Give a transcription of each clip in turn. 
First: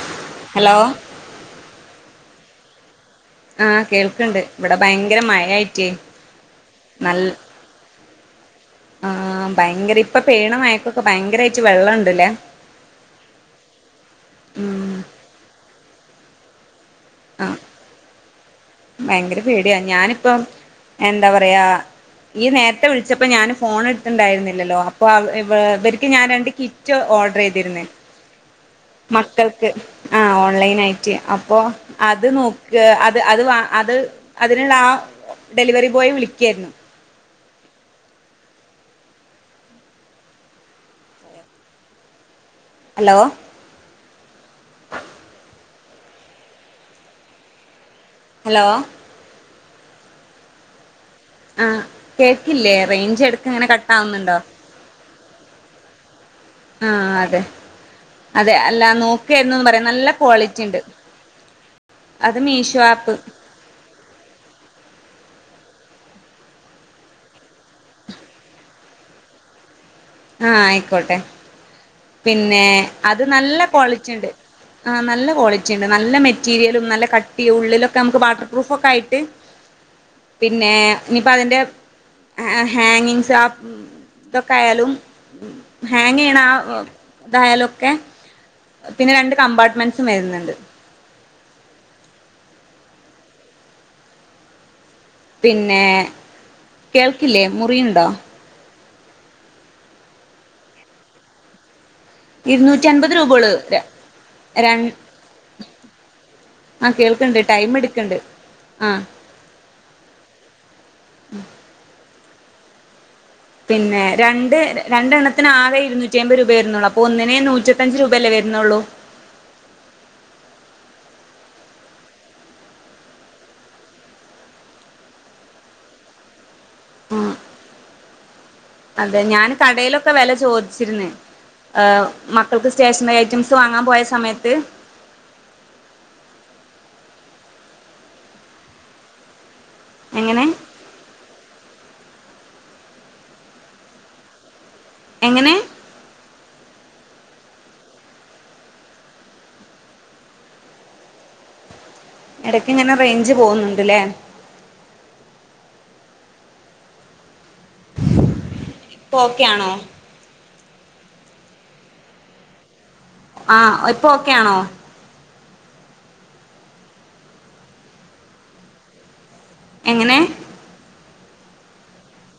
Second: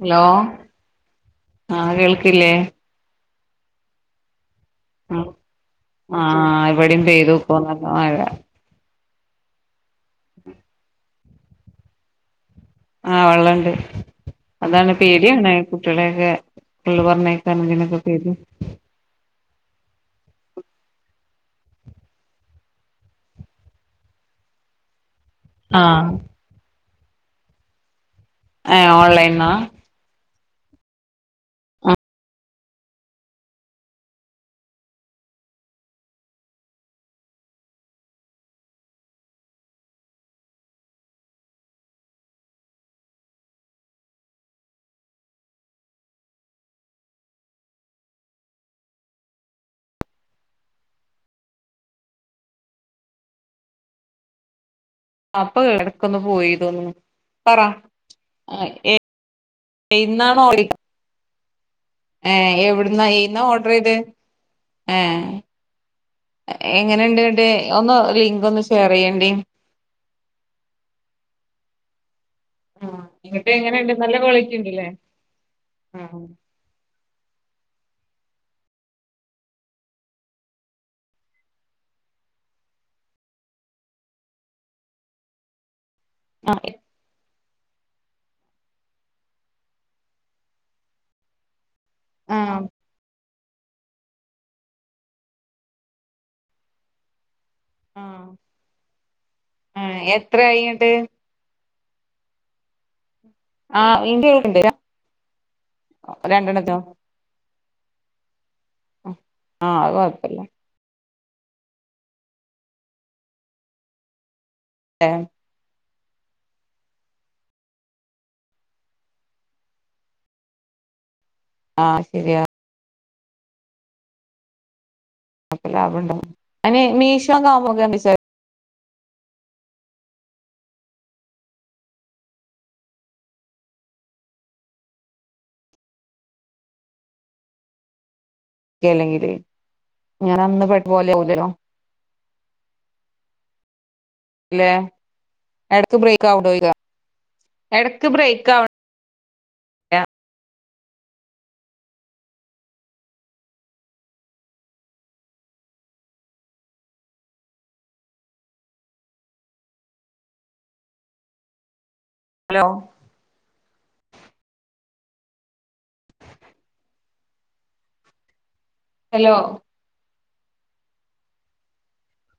Hello hello ആഹ കേൾ ട്ടില്ലേ ആഹ് കേൾക്ക്ണ്ട് ഇവിടെ ഭയങ്കര മഴയായിട്ടേ ആ ആ ഇവടിം പെയ്തു ഇപ്പൊ [unintelligible] മഴ ആ ഭയങ്കര ഇപ്പ പെയ്യണ മഴക്കൊക്കെ ഭയങ്കര ച്ചു വെള്ളം ഇണ്ട് ലേ ആ വെള്ളമുണ്ട് ഉം അതാണ് പേടിയാണ് കുട്ടികളേക്കെ ഫുള്ള് ആഹ് പറഞ്ഞേക്കാം [unintelligible] ഭയങ്കര പേടിയാ ഞാനിപ്പം എന്താ പറയാ ഈ നേരത്തെ വിളിച്ചപ്പം ഞാന് ഫോണ് എടുത്തിണ്ടായിരുന്നില്ലല്ലോ ഇപ്പൊ അവ ഇവ ഇവർക്ക് ആഹ് ഞാൻ രണ്ട് കി റ്റ് ഓഡറ് ചെയ്തിരുന്നേ ഏഹ് ഓൺലൈനാ മക്കൾക്ക് ആ ഓ ൺലൈനായിട്ട് അപ്പോ അത് നോക്ക അത് അത് അത് അതിനുള്ള ആ ഡെലിവറി ബോയ് വിളിക്കയായിരുന്നു ഹലോ ഹലോ ആ കേക്കില്ലേ റയ്ഞ്ച് എടുക്കിങ്ങനെ കട്ടാവുന്നുണ്ടോ അപ്പോ എടുക്കുന്നു ആ അതെ അതെ അല്ല നോക്കയാരുന്നെന്ന് പറയാ നല്ല ക്വാളിറ്റി ഉണ്ട് ഏ അത് മീഷോ എവിടുന്നാ ആപ്പ് എതീന്ന ഓർഡർ ചെയ്തെ ഏ എങ്ങനെണ്ട് അതിന്റെ ഒന്ന് ലിങ്കൊന്ന് ഷെയർ ചെയ്യണ്ടി ആ ആയിക്കോട്ടെ പിന്നെ ആഹ് അത് എന്നിട്ട് നല്ല എങ്ങനെയുണ്ട് ക്വാളിറ്റി നല്ല ഇണ്ട് ഉണ്ടല്ലേ ആ നല്ല ക്വാളിറ്റി ഇണ്ട് നല്ല ആഹ് മെറ്റീരിയലും നല്ല കട്ടി ഉള്ളിലൊക്കെ നമുക്ക് വാട്ടർ പ്രൂഫൊക്കെ ആയിട്ട് പിന്നെ ഇനിപ്പം അതിൻ്റെ ഹാ ഹാങ്ങിൻസ് ആ ഇതൊക്കെ ആയാലും ഉം ഹാങ്ങ്‌ ചെയ്യണ ആ ഇതായാലൊക്കെ പിന്നെ രണ്ട് കമ്പാർട്ട്മെന്റസും വരുന്നുണ്ട് ആഹ് പിന്നെ കേൾക്കില്ലേ മുറിയുണ്ടോ? ആഹ് ആഹ് എത്ര കഴിഞ്ഞിട്ട് ഇരുനൂറ്റി അമ്പ ത് രൂപ ആഹ് ഇന്റെ കേൾക്ക്ണ്ട് [unintelligible] രണ്ടെണ്ണത്തിനും ആഹ് കേൾക്കനുണ്ട് ടൈം എടുക്കണ്ട് ആ ആ അത് കൊഴപ്പമില്ല പിന്നെ രണ്ട് ന്റെ രണ്ടണ്ണത്തിന് ആകെ ഇരുന്നൂ നൂറ്റിഎമ്പത് രൂപയെ വരുന്നുള്ളൂ അപ്പൊ ഒന്നിന് നൂറ്റിഇരുപത്തഞ്ച് രൂപയല്ലേ വരുന്നുള്ളൂ ആഹ് ശരിയാ അപ്പൊ ലാഭം ഇണ്ടാവും അയിന് മീഷോ ന്നാവുമ്പോക്കെന്തേച്ചാല് അതെ ഞാന് കടയിലൊക്കെ വെല ചോദിച്ചിര്ന്ന് ഏ മക്കൾക്ക് സ്റ്റേഷനറി ഐറ്റംസ് വാങ്ങാൻ പോയ സമയത്ത് കേലെങ്കില് ഞൻ എങ്ങനെ അന്ന് പെട്ടു പോല ലനോ [unintelligible] അല്ലെ എങ്ങനെ അടുത്ത് ബ്രേക്ക്ഔടയി എടക്ക് ബ്രേക്ക് ആവണം [unintelligible] ഇടക്ക ഇങ്ങനെ റേഞ്ച് പോകുന്നുണ്ട്ല്ലേ? ഇപ്പൊ ഓക്കെയാണോ? ഹലോ ആഹ ഇപ്പ ഒക്കെയാണോ? ഹലോ എങ്ങനെ?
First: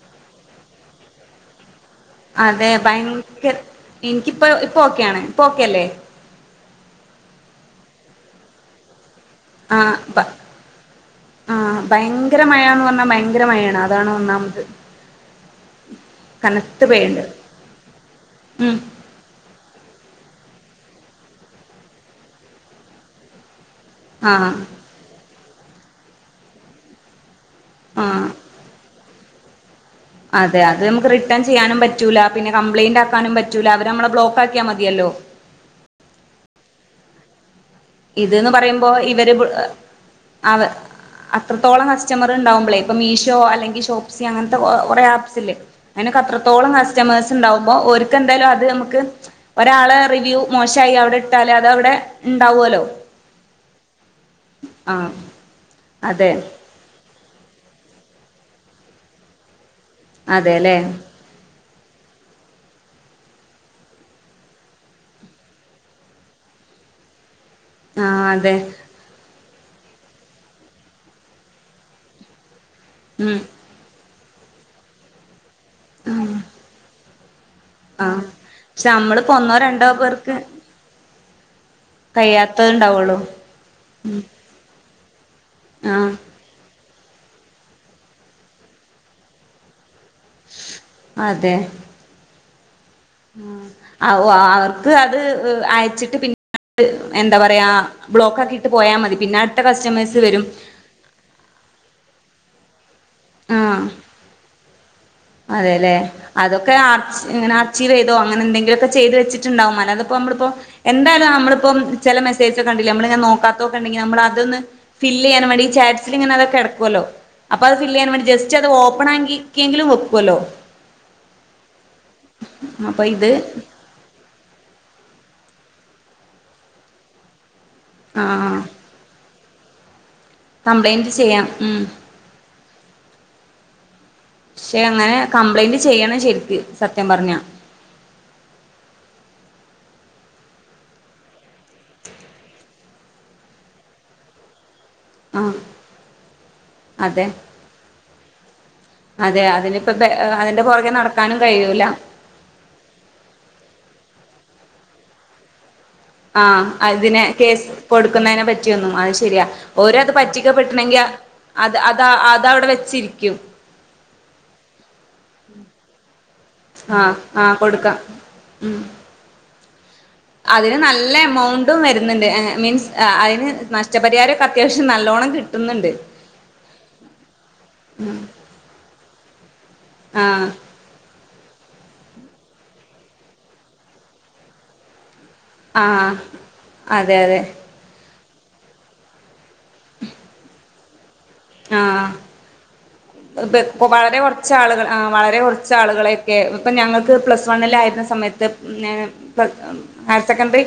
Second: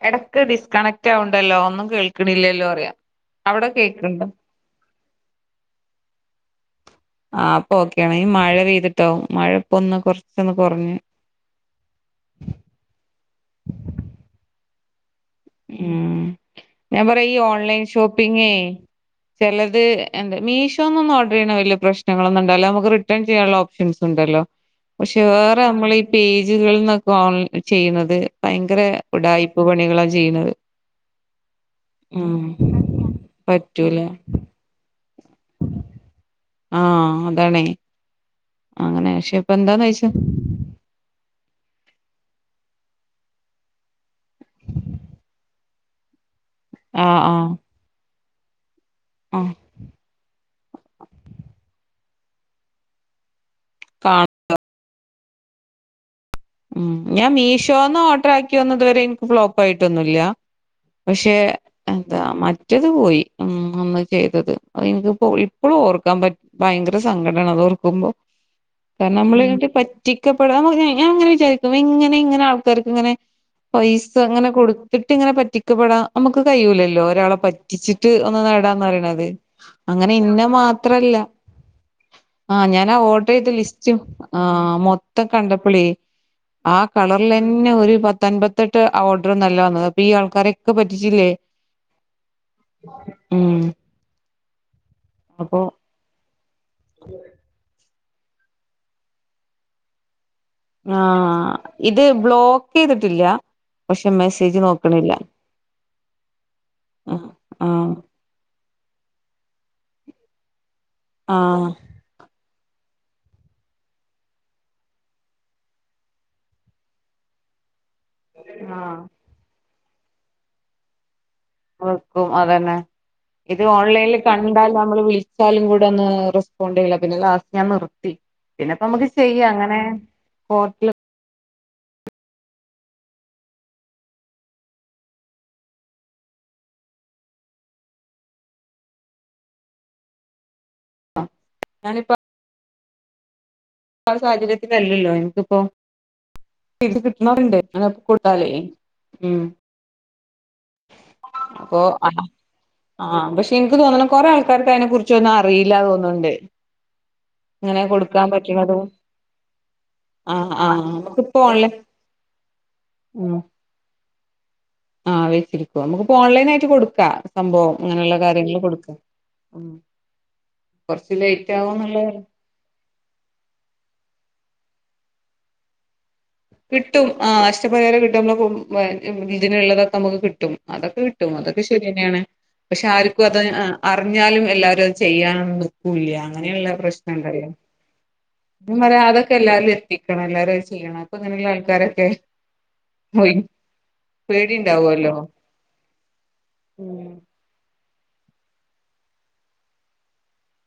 ഇടക്ക് ഡിസ്കണക്റ്റ് ആവണ്ടല്ലോ ഒന്നും കേൾക്ക്ണില്ലല്ലോ അതെ പറയാ ഭയങ്കര അവിടെ കേക്ക്ണ്ടോ എനിക്കിപ്പ ഇപ്പൊ ഓക്കെയാണ് ഇപ്പൊ ഓക്കെല്ലേ? ആ ഇപ്പോ ഓക്കെയാണ് ഈ മഴ പെയ്തിട്ട് ആ ആ ഭയങ്കര മഴാന്ന് പറഞ്ഞാ ഭയങ്കര മഴയാണ് അതാണ് ഒന്നാമത്. ഉം കനത്ത് ഞാൻ പെയ്യ്ണ്ട് പറയാ ഈ ഓൺലൈൻ ഷോപ്പിംഗേ ഉം ചിലത് എന്ത മീഷോന്ന് ഒന്നും ഓർഡർ ചെയ്യണ വലിയ പ്രശ്നങ്ങളൊന്നുണ്ടാവലില്ലാ നമുക്ക് റിട്ടേൺ ചെയ്യാനുള്ള ഓ ഉണ്ടല്ലോ ആഹ് പക്ഷേേ [unintelligible] നമ്മളീ പേജുകളിൽന്നൊക്കെ ഓ ചെയ്യുന്നത് ആഹ് ഭയങ്കര ഉടായിപ്പ് പണികളെ അതെ അത് നമുക്ക് റിട്ടേൺ ചെയ്യാനും പറ്റൂല ഉം പിന്നെ കംപ്ലൈന്റ് ആക്കാനും പറ്റൂല അവര് നമ്മെ ബ്ലോക്ക് ആക്കിയാ മതിയല്ലോ ആഹ് അതാണേ. ഇത്ന്ന് പറയുമ്പോ അങ്ങനെ ഇവര് പക്ഷെ ഇപ്പ എന്താന്ന് വെച്ചാ അവ അത്രത്തോളം കസ്റ്റമർ ഉണ്ടാകുമ്പോളേ ഇപ്പൊ മീഷോ അല്ലെങ്കിൽ ഷോപ്സി അങ്ങനത്തെ കുറെ ആപ്സ്സില്ലേ അതിനൊക്കെ അത്ര ത്തോളം ആഹ് കസ്റ്റമേഴ്സ് ആഹ് ഉണ്ടാവുമ്പോൾ ഓരു എന്തായാലും അത് ക്ക് ആഹ് ഒരാളെ റിവ്യൂ മോശായി അത് അവിടെ ഇട്ടാലതവിടെ ഉണ്ടാവുമല്ലോ കാണ ആഹ് അതെ. ഉം ഞാൻ മീഷോന്ന് ഓർഡർ ആക്കി വന്നത് വരെ എനിക്ക് ബ്ലോ കുഴപ്പായിട്ടൊന്നുമില്ല അതെല്ലേ പക്ഷേ എന്താ മറ്റത് പോയി ഉം ഒന്ന് ചെയ്തത് അ എനിക്കിപ്പോ ഇപ്പോഴും ഓർക്കാൻ പ ഭയങ്കര സങ്കടം ടാണ് അതോർക്കുമ്പോ ആഹ് അതെ കാരണം നമ്മളീ [unintelligible] പറ്റിക്കപ്പെടാന്ന് പറഞ്ഞ കഴിഞ്ഞാൽ അങ്ങനെ ഇരിക്കും. ശരിക്കും എങ്ങനെ ഇങ്ങനെ ആൾ ക്കാർക്ക് ഇങ്ങനെ ഉം പൈസ അങ്ങനെ കൊടുത്തിട്ട് ങ്ങനെ പറ്റി ക്കപ്പെടൻ നമുക്ക് കയൂല്ലല്ലോ ഒരാളെ പ റ്റിച്ചിട്ട് ആഹ് ഒന്ന് നേടാന്ന് പക്ഷെ പറയ്ണത് നമ്മളിപ്പോ ഒന്നോ രണ്ടോ അങ്ങനെ പേർക്ക് ഇന്നെ മാത്രല്ല. ആഹ് കഴിയാത്തത് ഞാനാ ഉണ്ടാവുള്ളൂ ഓർഡർ ചെയ്ത ലിസ്റ്റ് ആഹ് മൊ ത്തം കണ്ടപ്പളെ. ആഹ് ആഹ് കളറിലന്നെ ഒരു പത്തൻമ്പ ത്തെട്ട് ഓർഡർ ഒന്നല്ല വന്നത്. ഇ ആൾക്കാരെക്കെ പറ്റിച്ചില്ലേ? ഉം ഔ ആഹ് അത് അത് അപ്പൊ അയച്ചിട്ട് പിന്നെ എന്താ പറയാ. ബ്ലോക്ക് ആക്കീട്ട് പോയാ മതി പിന്നെ അട്ത്തെ കസ്റ്റമേഴ്സ് വെരും. ആഹ് ഇത് ബ്ലോക്ക് ക്ക് ചെയ്തിട്ടില്ല പക്ഷെ മെസ്സേജ് നോക്ക അതെ ലെ അതൊക്കെ ആർ ആഹ് ആർച്ചിവ് ആഹ് ചെയ്തോ അങ്ങനെ എന്തെങ്കിലൊക്കെ. ചെയ്ത് വച്ചിട്ട് ഇണ്ടാവും അല്ലാതെ അപ്പോ നമ്മള് ഇപ്പോ എന്തായാലും നമ്മള്പ്പം ചെല മെസ്സേജ് ഓ കണ്ടില്ലെ നമ്മള് നോക്കാത്തൊക്കെണ്ടെങ്കി നമ്മള് അതൊ ന്ന് ഫില്ല് ചെയ്യാനു വേണ്ടി ചാറ്റ്സിൽ ഇങ്ങനെ അത് കെട്ക്ക്വല്ലോ അപ്പ അത് ഫില്ല് ചെയ്യാൻ വേണ്ടി ജസ്റ്റ് ഒന്ന് ആഹ് ഓപ്പൺ ആയെങ്കി ക്കേങ്കിലും വെപ്പ് കൊലോ. വെക്കും അതന്നെ ഇത് ഓൺലൈൻല് കണ്ടാൽ നമ്മള് വിളി സ്റ്റാലും കൂടെ ഒന്ന് റെസ്പോണ്ട് ചെയ്താൽ പിന്നെ ലാസ്റ്റ് ഞാൻ നിർത്തി ആ പിന്നെ ഇപ്പം നമുക്ക് ചെയ്യാ അങ്ങനെ മേ കംപ്ലയിന്റ് ചെയ്യ മ്മ് പക്ഷേ അങ്ങനെ കംപ്ലയിന്റ് ചെയ്യണം ശരിക്ക് സത്യം പറഞ്ഞാ ഞാനിപ്പ സംസാരിച്ചിട്ട് ല്ലല്ലോ ആ എനിക്കിപ്പോ ഇത് അതെ കിട്ടണന്നുണ്ട് കൂട്ടാലേ ഉം അതെ [unintelligible] നടക്കാനും അപ്പൊ കഴിയൂല ആ ആഹ് പക്ഷെ ഇന്ക് തോന്ന് ണ് കൊറേ ആൾക്കാര് ഇക്കയിനെ കുറിച്ചൊന്നുഅറീല തോന്ന് ആ അതിനെ കേസ് കൊടുക്കാൻ കൊടുക്കുന്നതിനെ പറ്റണതും പറ്റിയൊന്നും അത് ശരിയാ ഓര അത് ആ ആ പറ്റിക്കപ്പെെട്ടണെങ്കിൽ നമുക്കിപ്പോ ഓൺലൈൻ അത് അതാ അതവിടെ വെച്ചിരിക്കും ആഹ വെച്ചിരിക്കു നമുക്കിപ്പോ ഓൺലൈൻ ആയിട്ട് ആ കൊടുക്കാം ആ സംഭവം കൊടുക്കാം അങ്ങനെയുള്ള കാര്യങ്ങൾ ഉം കൊടുക്ക ഉം അതിന് നല്ല കൊറച്ച് ലേറ്റ് എമൗണ്ടും ആവുന്നുള്ള വരുന്നുണ്ട് ഏ മീൻസ് അതിന് നഷ്ടപരിഹാരം അത്യാവശ്യം നല്ലോണം കിട്ടുന്നുണ്ട് കിട്ടും ആ് അഷ്ടപരിഹാരം കിട്ടുമ്പോ കൊട്ക്കു [unintelligible] [unintelligible] ഇതിനുള്ളതൊക്കെ അമക്ക് ആ കിട്ടും അതൊക്കെ കി കിട്ടും അതൊക്കെ ശരിയെന്നേണ് പക്ഷെ ആർക്കും അത് അറിഞ്ഞാലും എല്ലാരും അത് ചെയ്യാ ആ നിക്കൂല്ല അങ്ങനേള്ള അതെ അതെ പ്രശ്നണ്ടല്ലോ ഞപറയാ അതൊക്കെ എല്ലാരിലും എത്തിക്കണം എല്ലാരും അത് ചെയ്യണം ഇപ്പൊ [unintelligible] ആൾക്കാരൊക്കെ പോയി അത് പെപ്പൊ വളരെ കൊറച്ച് പേടി ആളുകൾ ആ ഉണ്ടാവുമല്ലോ വളരെ കുറച് ആളുകളെക്കെ ഇപ്പൊ ഉം ഞങ്ങൾക്ക് പ്ലസ് വണ്ണിൽ ആയിരുന്ന സമ സമയത്ത്പിന്നെ [unintelligible] ഹയർ സെക്കൻഡറി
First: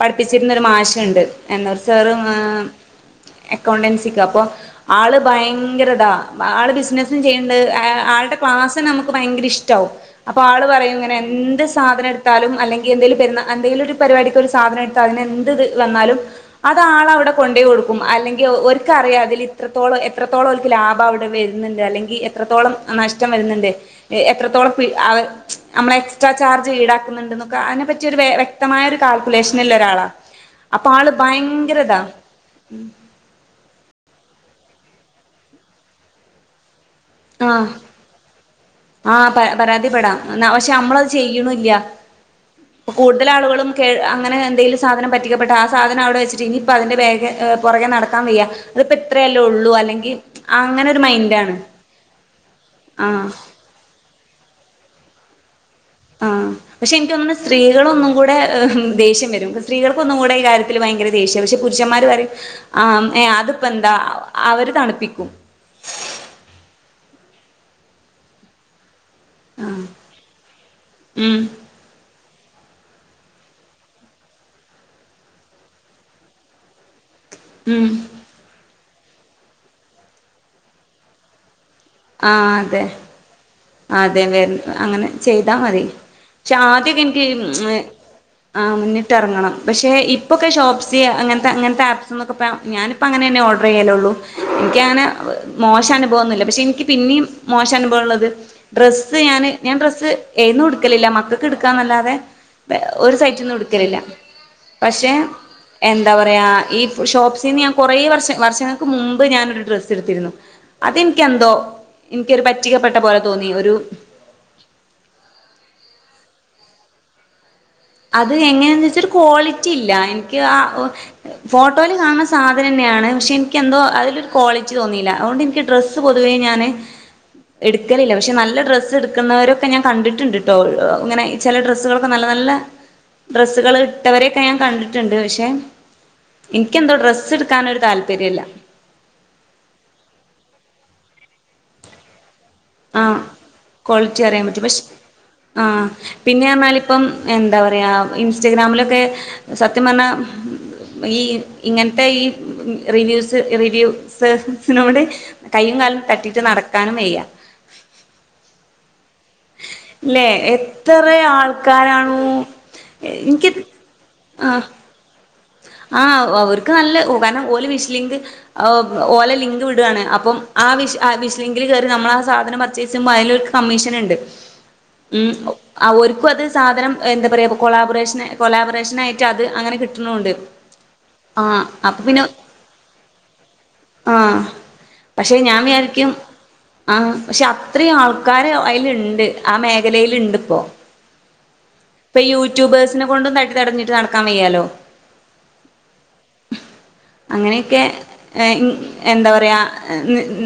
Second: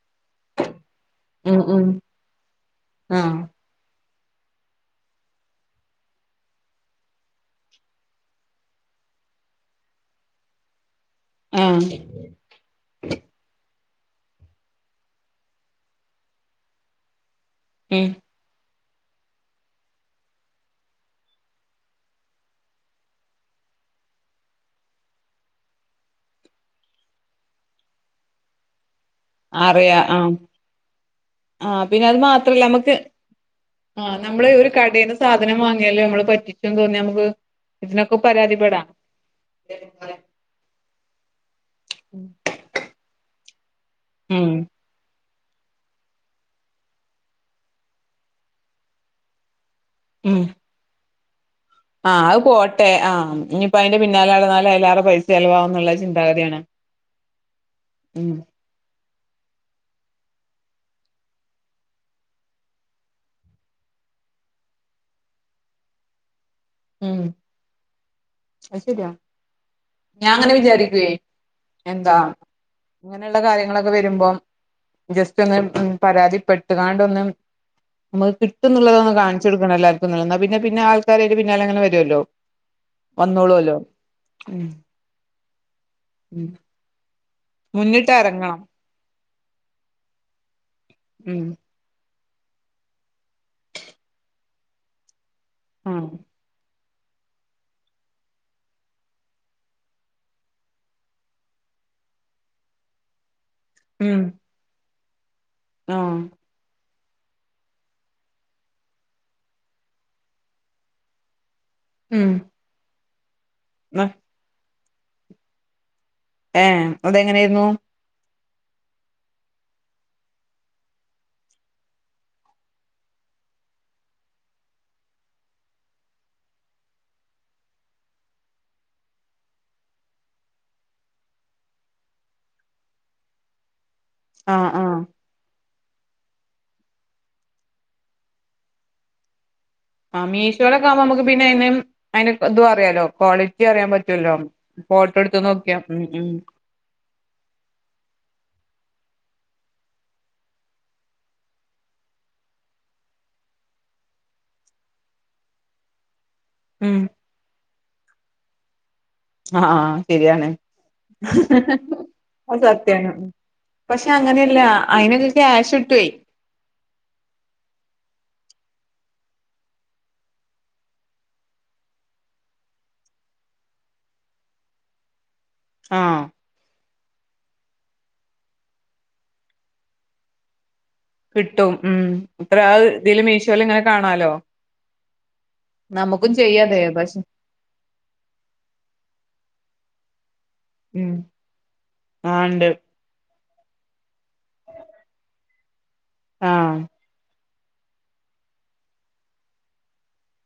പഠിപ്പിച്ചിരിന്നൊരു മാഷ്ണ്ട് ഉം എന്നരു ഉം സാറ് ആഹ് എക്കൗണ്ടൻസിക്ക് അ പ്പൊ ആൾ ഭയങ്കര താ ആൾ ബിസ് ബിസിനസും ചെയ്ണ്ട് അ ആളുടെ ക്ലാസ് നമ്മക് ഭയകര ഇഷ്ട്ടാവും അപ്പ ആൾ പറയും ഇങ്ങനെ എന്ത് ആഹ് സാധനം ഇട്ത്താലും അല്ലെങ്കി എന്തേലും പെരുനാ അന്തേലും ഒരു പരിപാടിക്ക് ഒരു സാധനം ഇട്ത്ത അതിനെന്ത് ത് വന്നാലും അത് ആളവിടെ കൊണ്ടേ കൊടുക്കും ഉം അല്ലെങ്കി ഒല് ക്ക് അറിയാ അതിൽ ഇത്രോള എത്രത്തോളം ലാഭം അവിടെ വര് അല്ലെങ്കി എത്രത്തോളം നഷ്ടം വരുന്ന്ണ്ട് എത്രത്തോളം ഫി അ ഒരു അമ്മള എക്സ്ട്രാ ചാർജ് ഈടാക്കുന്നുണ്ടൊക്കെ അതിനെ പറ്റി വെ വ്യക്തമായ കാൽക്കുലേഷന്ള്ള അറിയാ ഒരാളാ ആഹ് അപ്പൊ ആള് ഭയങ്കര ആഹ് ഇതാ ആ നമ്മള് ഒരു കടേൽ സാധനം വാങ്ങിയാല് നമ്മള് പറ്റിച്ച തോന്നിയാമ്മ ആഹ് ആ പരാ പരാതിപ്പെടാം എന്ന പക്ഷെ അമ്മളത് ചെയ്യ്ണില്ല കൂടുതൽ ആളുകളും പേര് അങ്ങനെ ഉം എന്തെലും സാധനം പറ്റി പറ്റിക്കപെട്ട ആ സാധനം അവിടെ വെച്ചിട്ട് ഇനിയിപ്പതിന്റെ വേഗെ പുറകെ നടക്കാൻ വയ്യ അതിപ്പോ ഇത്രയല്ലേ ഉള്ളൂ അല്ലെങ്കി അങ്ങനെ ഒരു മൈൻ രാണ് അ പോട്ടെ ആഹ് ഇനിപ്പോ അയിന്റെ പിന്നെ നാലാൾ നാലാൾ അവ്ടെ പൈസ ചെലവാവും എന്നുള്ള ആ ചിന്താഗതിയാണ് പക്ഷേ എൻക്ക് തോന്നുന്നു സ്ത്രീകളൊന്നും ഉം കൂടെ ഏ ദേഷ്യം വരു സ്ത്രീകൾക്ക് ഒന്നും കൂടെ ഈ കാര്യത്തില് ഭയങ്കര ദേഷ്യം പക്ഷേ പുരുഷന്മാര് പറയും ആ ഏ അതിപ്പോ എന്താ അ അവര് തണുപ്പിക്കും. ഉം അയ്ശെരിയാ. ഞാ അങ്ങനെ വിചാരിക്കുവേ ഉം എന്താ ഇങ്ങനെയുള്ള കാര്യങ്ങളൊക്കെ വരുമ്പോം ജസ്റ്റ് ഒന്ന് മ് പരാതിപ്പെട്ടുകാണ്ടൊന്ന് ഉം നമുക്ക് കിട്ടുന്നുള്ളതാ. കാണിച്ചോട്ക്കണേല്ലാർക്കുന്ന് ന്നാ പിന്നെ പിന്നെ ആൾക്കാര് [unintelligible] പിന്നാലങ്ങനെ വരു വരുവല്ലോ ആഹ് അതെ വന്നോളൂ. അതെ വര് അങ്ങനെ ചെയ്താ മതി, ഉം ക്ഷേ ആദ്യക്കെ എന് [unintelligible] മുന്നിട്ട് ആ എറങ്ങണം മുന്ന ട്ട് എറങ്ങണം പക്ഷേ ഇപ്പൊക്കെ ഷോപ്സ് ചെ ഉം അങ്ങൻത്ത അങ്ങൻത്താപ് നമ്മക്ക്‌പ്പോ ഞാനിപ്പം അങ്ങനെ തന്നെ ഓർഡർ ചെയ്യലൊള്ളൂ, എനിക്കങ്ങനെ വ് ആഹ് മോശനുഭവംന്നുല്ല, പക്ഷേ എനിക്ക് പിന്നെയും മോശനുഭവള്ളത് ഡ്രസ്സ് ഞാന് ഞാൻ ഡ്രസ്സ് എയ്ന്നും ഇട്ക്കലില്ല, മക്കക്ക് ഇടുക്കാന്നല്ലാതെ വെ ഒരു സൈറ്റിന്ന്ടു ക്കേലില്ല. ഉം പക്ഷേ എന്താ ആഹ് പറയാ ഈ ഷോപ്പ്സീന്ന് ഞാൻ കൊറെേ വർഷ വർഷങ്ങൾക്ക് മുമ്പ് ഞാനൊരു ഡ്രസ്സ് എടുത്തിരുന്നു, അതെനിക്കെന്തോ ഉം എനിക്കൊരു പറ്റികപ്പെട് [unintelligible] തോന്നി ഒരു ഏ അതെങ്ങെനായിരുന്നു. അത് എങ്ങനേന്ന് വെച്ചാ ഒരു ക്വാളിറ്റി ഇല്ല, എനിക്ക് ആ വ് ഫോട്ടോയിൽ കാണുന്ന സാധനംന്നെയാണ് പക്ഷേ എനിക്ക് എന്തോ അതിലൊരു ക്വാളിറ്റി തോന്നിയില്ല, അതുകൊണ്ട് എനിക്ക് ഡ്രസ്സ് പൊതുവേ ഞാന് ഇടുക്കലില്ല, പക്ഷെ നല്ല ഡ്രസ്സ് എടുക്കുന്നവരൊക്കെ ഞാൻ കണ്ടിട്ടുണ്ട്ട്ടോ, വ് അ ഇങ്ങനെ ചെല ഡ്രസ്സുകളൊക്കെ നല്ല നല്ല ഡ്രെസ്സുകള് ഇട്ടവരൊക്കെ ഞാൻ ആഹ് ആഹ് കണ്ടിട്ടുണ്ട്, പക്ഷേ എനിക്കെന്തോ ഡ്രസ്സ്ടുക്കാനൊരു താല്പര്യല്ല. ആ മീശോലൊക്കെ ആവുമ്പോ നമുക്ക് പിന്നെ അയിന് അയിന് ഇതും ആ അറിയാലോ ക്വാളിറ്റി അറിയാൻ ക്വളിറ്റി പറ്റുവല്ലോ അറിയൻ പറ്റും, പഷ് ഫോട്ടോ എടുത്ത് ആ നോക്കിയാ ഉം ഉം പിന്നേ പറഞ്ഞാൽ ഇപ്പം എന്താ പറയാ ഇൻസ്റ്റാഗ്രാമില് ക്കെ സത്യം പറഞ്ഞാൽ ഈ ഇങ്ങനത്തെ ഈ റിവ്യൂസ് റിവ്യൂ സ് സിനോട് കയ്യും കാലും തട്ടി നടക്കാനും ഉം വയ്യ. ആ ആഹ് ല്ലേ ശെരിയാണ്, എത്ര ആൾക്കാരാണോ അത് സത്യാണ്, പക്ഷേ അങ്ങനെയല്ല അയിന് ഒരു ആ അവർക്ക് നല്ല ഓ കാരണം ഓല് വിഷ്‌ലിങ്ക് അ ഓ ഒലെ ലിങ്ക് വിടാണ് അപ്പം ആ വിഷ് ആ വിഷ് ലിങ്കിൽ കേറി നമ്മൾ ആ സാധനം പർച്ചേസ് ചെയ്യുമ്പം അതിലൊൽക്ക് കമ്മീഷന്ണ്ട് ഉം ഒ ആ ഓര്ക്കും അതേ സാധനം എന്താ പറയ കൊളാബ്രേഷൻ കോലാബ്രറേഷനായിട്ട് അത് അങ്ങനെ കി ട്ട്ണുണ്ട് ആ കിട്ടും അപ്പൊ ഉം പിന്നെ ഇത്ര ഇതില് മീഷോല് ഇങ്ങനെ ആ കാണാലോ പക്ഷേ ഞാൻ വിചാരിക്കും നമുക്കും ചെയ്യാതെ ആ പക്ഷെ പക്ഷേ അത്രിം ആൾക്കാര് അയ്ല്ണ്ട് ആ മേഖലയില്ണ്ട് പ്പൊ ഉം ഇപ്പോ ആ ഉണ്ട് യൂട്യൂബേർസ്നെകൊണ്ട് നെട് ത്തടഞ്ഞിട്ട് നട ആ അങ്ങനെയൊക്കെ എ എന്താ പറയാ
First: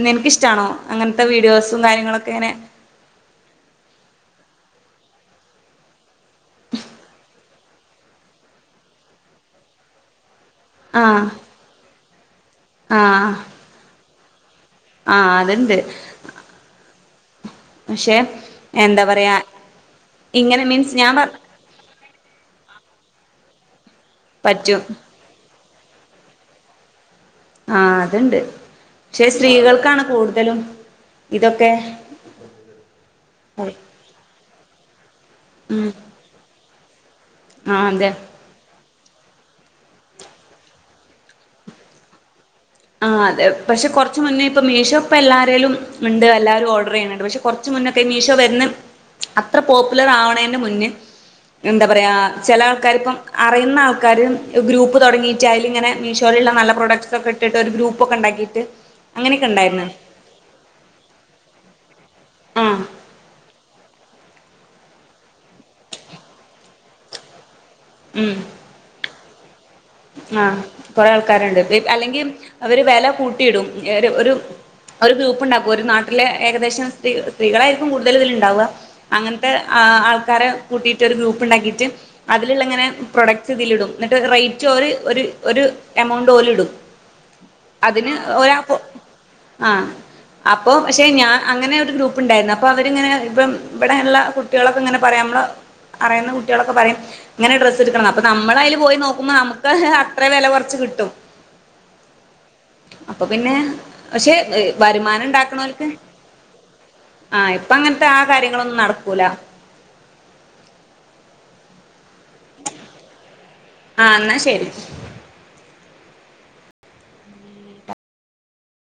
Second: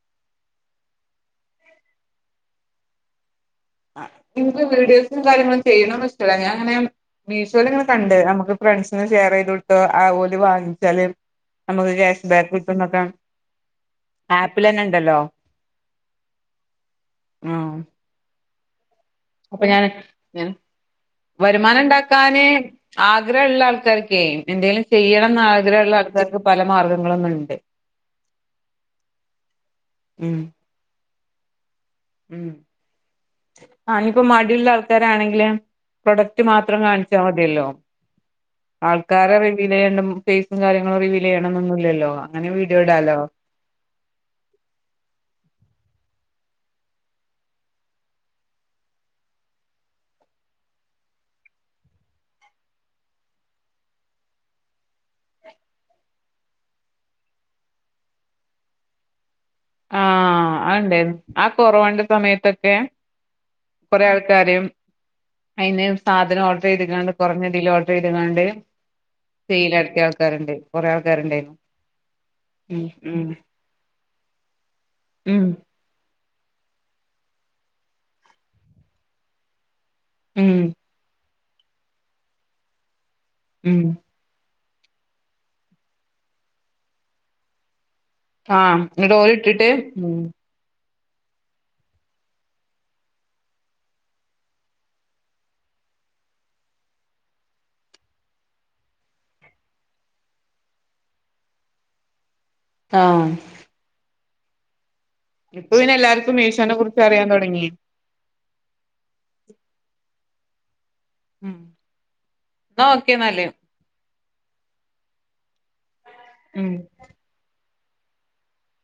നിൻക്കിഷ്ട്ടാണോ അങ്ങൻത്തെ വീഡിയോസും കാര്യങ്ങളൊക്കെ ഇങ്ങനെ ആ ഇൻക്ക് വീഡിയോസും കാര്യങ്ങളും ചെയ്യണോന്നും ഇഷ്ടല്ല ഞാൻ ഇങ്ങനെ മീഷോയിൽ ഇങ്ങനെ കണ്ട് നമ്മക്ക് ഫ്രണ്ട്സിന് ഷെയർ ചെയ്ത് കൊട്ത്ത് ആ ഓ ഇത് വാങ്ങിച്ചാല് ആഹ് നമ്മക്ക് ക്യാഷ്ബാക്ക് കിട്ടുന്നൊക്കെ ആഹ് ആപ്പിലെന്നെ ഇണ്ടല്ലോ പക്ഷേ അപ്പോ ഞാൻ ഞന് മീൻസ് ഞാൻ പ വരുമാനം ഇണ്ടാക്കാന് ആഗ്രഹള്ള ആൾക്കാര് ക്കേ പറ്റും എന്തേലും ചെയ്യണംന്നാ ഗ്രഹള്ള ആൾക്കാർക്ക് പല മാർഗ ആ അത്ണ്ട് പക്ഷെ സ്ത്രീകൾക്കാണ് ഉം കൂടുതലും ഇതൊക്കെ ഉം ആ ഇനിപ്പോ മടിയുള്ള ആൾക്കാരാണെങ്കില് ഉം പ്രൊഡക്റ്റ് മാ ത്രം വാങ്ങി ച്ചാ മതിയല്ലോ ആഹ് അതെ ആൾക്കാരെ റിവീലെയ്യാണ്ട് ഫേസും കാര്യങ്ങള് റിവീലെയ്യണമെന്നൊന്നില്ലല്ലോ ആ അതെ പക്ഷെ കൊറച്ച് മുന്നേ ഇപ്പ മീഷോ ഇപ്പ എല്ലാരേലും ഇണ്ട് എല്ലാരും ഓർഡർ ചെയ്യണിണ്ട് പക്ഷെ കൊറച്ച് മുന്നെ മീഷോ വരുന്ന അത്ര പോപ്പുലറാവണേനു മുന്നെ എന്താ പറയാ ചെല ആൾക്കാര് ഇപ്പം അറിയുന്ന ആൾക്കാര് ഗ്രൂപ്പ് തൊടങ്ങിട്ട് അയിലിങ്ങനെ മീഷോയിലുള്ള നല്ല പ്രോഡക്റ്റ് ഒക്കെ ഇ ട്ടിട്ട് ഒരു ഗ്രൂപ്പൊക്കെ ഇണ്ടാക്കിയിട്ട് അങ്ങനെ ആ അതുണ്ടേരുന്ന് ആ കൊറോണേന്റെ സമയ ആ ത്തൊക്കെ കൊറെ ആൾക്കാര് അയിന് സാധനം ഓർഡർ ചെയ്തിങ്ങാണ്ട് കുറഞ്ഞ തില് ഓർഡറേതങ്ങാണ്ട് സെയിലായി ആ കൊറേ ആൾക്കാരുണ്ട് അല്ലെങ്കിൽ അവര് ഉം വില ഉം കൂട്ടിയിടും. ഒരു ഒരു ഒരു ഗ്രൂപ്പ് ഉം ഉണ്ടാക്കും ഒരു നാട്ടി ലെ ഏകദേശം സ്ത്രീ സ്ത്രീകളായിരിക്കും കൂടുതൽ ഇതിൽ ഉണ്ടാവുക അങ്ങൻത്തെ ആ ആൾക്കാരെ ഉം കൂട്ടിയിട്ടൊരു ഗ്രൂപ്പ് പ്പ് ഉണ്ടാക്കിയിട്ട് അതിലുള്ളങ്ങനെ പ്രോഡക്റ്റ് ഇതിൽ ഉം ഇടും എന്നിട്ട് റേറ്റ് ഓല് ഒര് ഒരു എമൗണ്ട് ഓല്ഇടും അതിന് ഒരാ ആഹ് ന്നിട്ട് ഓല് ഇട്ടിട്ട് ആ ഉം അപ്പൊ പക്ഷേ ഞാൻ അങ്ങനെ ഒരു ഗ്രൂപ്പ്ണ്ടായിരുന്നു അപ്പോൾ അവരിങ്ങനെ ഇപ്പം ഇവിടെഉള്ള കുട്ടികളൊക്കെ ഇങ്ങനെ പറയാ നമ്മൾ അറിയുന്ന കുട്ടികളൊക്കെ പറയും ഇങ്ങനെ ഡ്രസ്സ് എടുക്കണം അപ്പോൾ നമ്മൾ അതിൽ പോയി നോക്കുമ്പോൾ നമുക്ക് ക്ക് അ ഹ് അത്ര വില കുറച്ച് കിട്ടും അപ്പൊ ആഹ് പിന്നെ പക്ഷെ വരുമാനം ഇപ്പൊ ഇണ്ടാക്ണോൽക്ക് പിന്നെ എല്ലാർക്കും മീഷോനെ കുറിച്ച് അറിയാൻ ആ തൊടങ്ങി ഇപ്പ അങ്ങനത്തെ ആ കാര്യങ്ങളൊന്നും നടക്കൂല ഉം എന്നാ ഒക്കേ ഇന്നാല് ആ എന്നാൽ ശരി ഉം